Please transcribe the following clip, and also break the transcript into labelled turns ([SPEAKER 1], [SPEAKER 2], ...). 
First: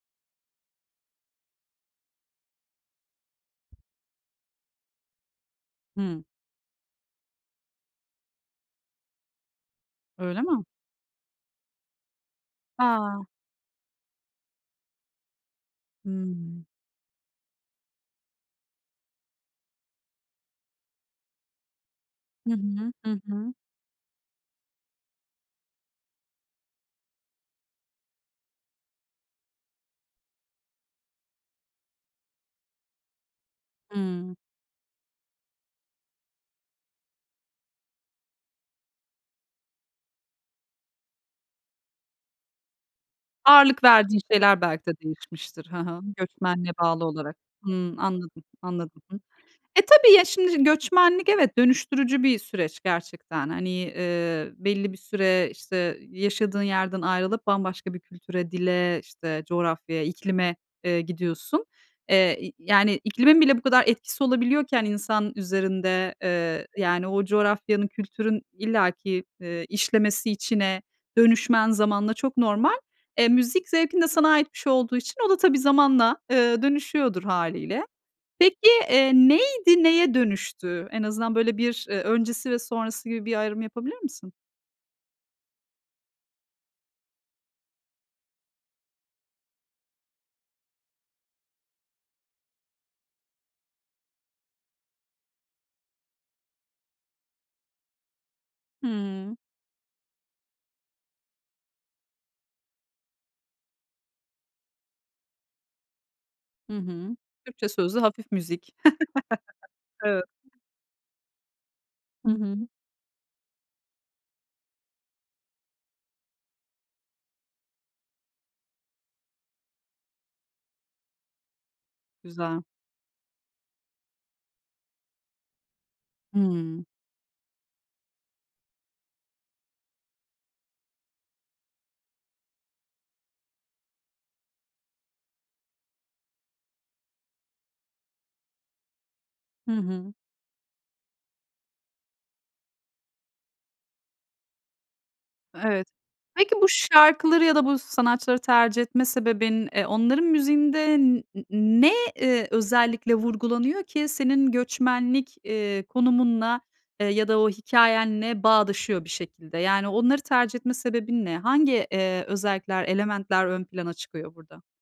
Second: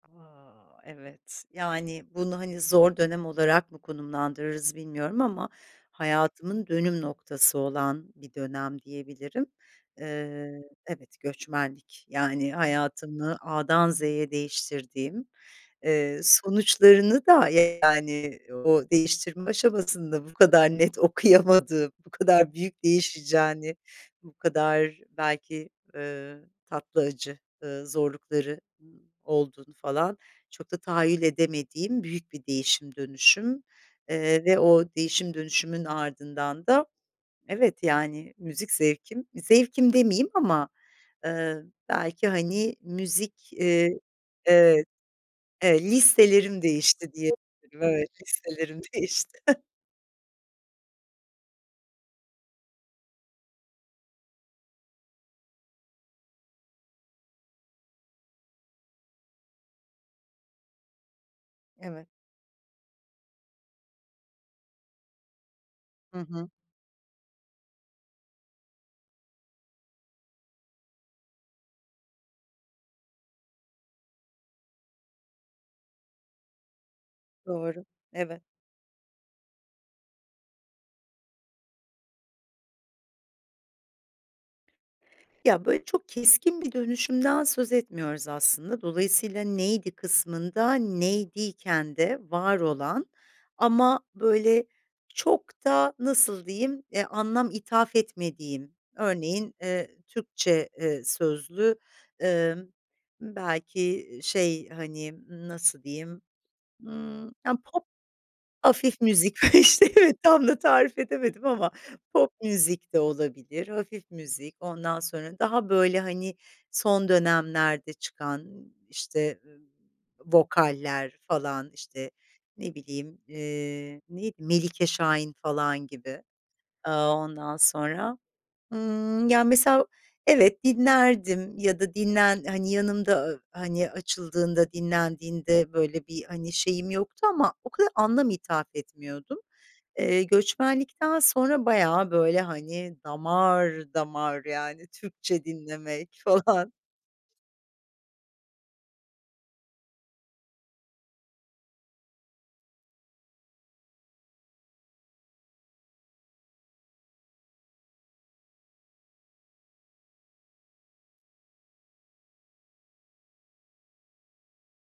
[SPEAKER 1] A! Evet, yani, bunu, hani, zor dönem olarak mı konumlandırırız bilmiyorum ama
[SPEAKER 2] Hı.
[SPEAKER 1] hayatımın dönüm noktası olan bir dönem diyebilirim.
[SPEAKER 2] Öyle
[SPEAKER 1] Eee
[SPEAKER 2] mi?
[SPEAKER 1] Evet, göçmenlik. Yani,
[SPEAKER 2] A!
[SPEAKER 1] hayatımı A'dan Z'ye değiştirdiğim, eee,
[SPEAKER 2] Hımm.
[SPEAKER 1] sonuçlarını da, yani, o değiştirme aşamasında bu kadar net okuyamadığım, bu
[SPEAKER 2] Hı
[SPEAKER 1] kadar büyük
[SPEAKER 2] hı. Hı hı.
[SPEAKER 1] değişeceğini, bu kadar belki, ııı, tatlı, acı, ııı, zorlukları ı olduğunu, falan, çok da tahayyül edemediğim büyük bir değişim dönüşüm.
[SPEAKER 2] Hıı.
[SPEAKER 1] Eee, ve o değişim dönüşümün ardından da, evet, yani, müzik zevkim, zevkim demeyeyim ama, ııı, belki, hani, müzik,
[SPEAKER 2] Ağırlık
[SPEAKER 1] eee
[SPEAKER 2] verdiğin şeyler
[SPEAKER 1] Evet,
[SPEAKER 2] belki de değişmiştir, hı
[SPEAKER 1] e
[SPEAKER 2] hı,
[SPEAKER 1] listelerim
[SPEAKER 2] göçmenliğe bağlı
[SPEAKER 1] değişti
[SPEAKER 2] olarak.
[SPEAKER 1] diyebilirim,
[SPEAKER 2] Hımm,
[SPEAKER 1] evet.
[SPEAKER 2] anladım,
[SPEAKER 1] Listelerim
[SPEAKER 2] anladım. Hı hı.
[SPEAKER 1] değişti.
[SPEAKER 2] E, tabii, ya, şimdi göçmenlik, evet, dönüştürücü bir süreç gerçekten. Hani, eee, belli bir süre, işte, yaşadığın yerden ayrılıp bambaşka bir kültüre, dile, işte, coğrafyaya, iklime, eee, gidiyorsun.
[SPEAKER 1] Evet.
[SPEAKER 2] Eee, y yani, iklimin bile bu kadar etkisi olabiliyorken insan üzerinde,
[SPEAKER 1] Hı hı.
[SPEAKER 2] eee, yani, o coğrafyanın, kültürün illaki, eee, işlemesi içine, dönüşmen zamanla çok normal. E, müzik zevkin de sana ait bir şey olduğu için o da tabii zamanla, eee, dönüşüyordur
[SPEAKER 1] Doğru,
[SPEAKER 2] hâliyle.
[SPEAKER 1] evet.
[SPEAKER 2] Peki, eee, neydi, neye dönüştü? En azından böyle bir, eee, öncesi ve sonrası gibi bir ayrım yapabilir misin?
[SPEAKER 1] Ya, böyle çok keskin bir dönüşümden söz etmiyoruz aslında. Dolayısıyla neydi kısmında, neydi iken de var olan ama, böyle, çok da nasıl diyeyim, eee, anlam ithaf etmediğim.
[SPEAKER 2] Hıı.
[SPEAKER 1] Örneğin, eee, Türkçe, eee, sözlü, ımm, belki i şey, hani, nasıl diyeyim,
[SPEAKER 2] Hı hı,
[SPEAKER 1] ımm, ya,
[SPEAKER 2] Türkçe
[SPEAKER 1] pop,
[SPEAKER 2] sözlü hafif müzik.
[SPEAKER 1] hafif müzik, işte, evet,
[SPEAKER 2] Evet.
[SPEAKER 1] tam da tarif edemedim ama.
[SPEAKER 2] Hı
[SPEAKER 1] Pop
[SPEAKER 2] hı.
[SPEAKER 1] müzik de olabilir, hafif müzik, ondan sonra daha, böyle, hani, son dönemlerde çıkan, işte, eee, vokaller, falan, işte,
[SPEAKER 2] Güzel.
[SPEAKER 1] ne bileyim, eee, neydi? Melike Şahin, falan, gibi.
[SPEAKER 2] Hıı.
[SPEAKER 1] Aaa, ondan sonra, ımm, ya, mesela, evet, dinlerdim ya da dinlen hani, yanımda, aaa, hani, açıldığında dinlendiğinde, böyle, bir, hani, şeyim yoktu ama o kadar anlam ithaf etmiyordum.
[SPEAKER 2] Hı hı.
[SPEAKER 1] Eee, göçmenlikten sonra bayağı, böyle, hani, damar damar yani, Türkçe
[SPEAKER 2] Evet.
[SPEAKER 1] dinlemek,
[SPEAKER 2] Peki, bu
[SPEAKER 1] falan.
[SPEAKER 2] şarkıları ya da bu sanatçıları tercih etme sebebin, eee, onların müziğinde n n ne, eee, özellikle vurgulanıyor ki senin göçmenlik, eee, konumunla, eee, ya da o hikâyenle bağdaşıyor bir şekilde? Yani onları tercih etme sebebin ne? Hangi, eee, özellikler, elementler ön plana çıkıyor burada?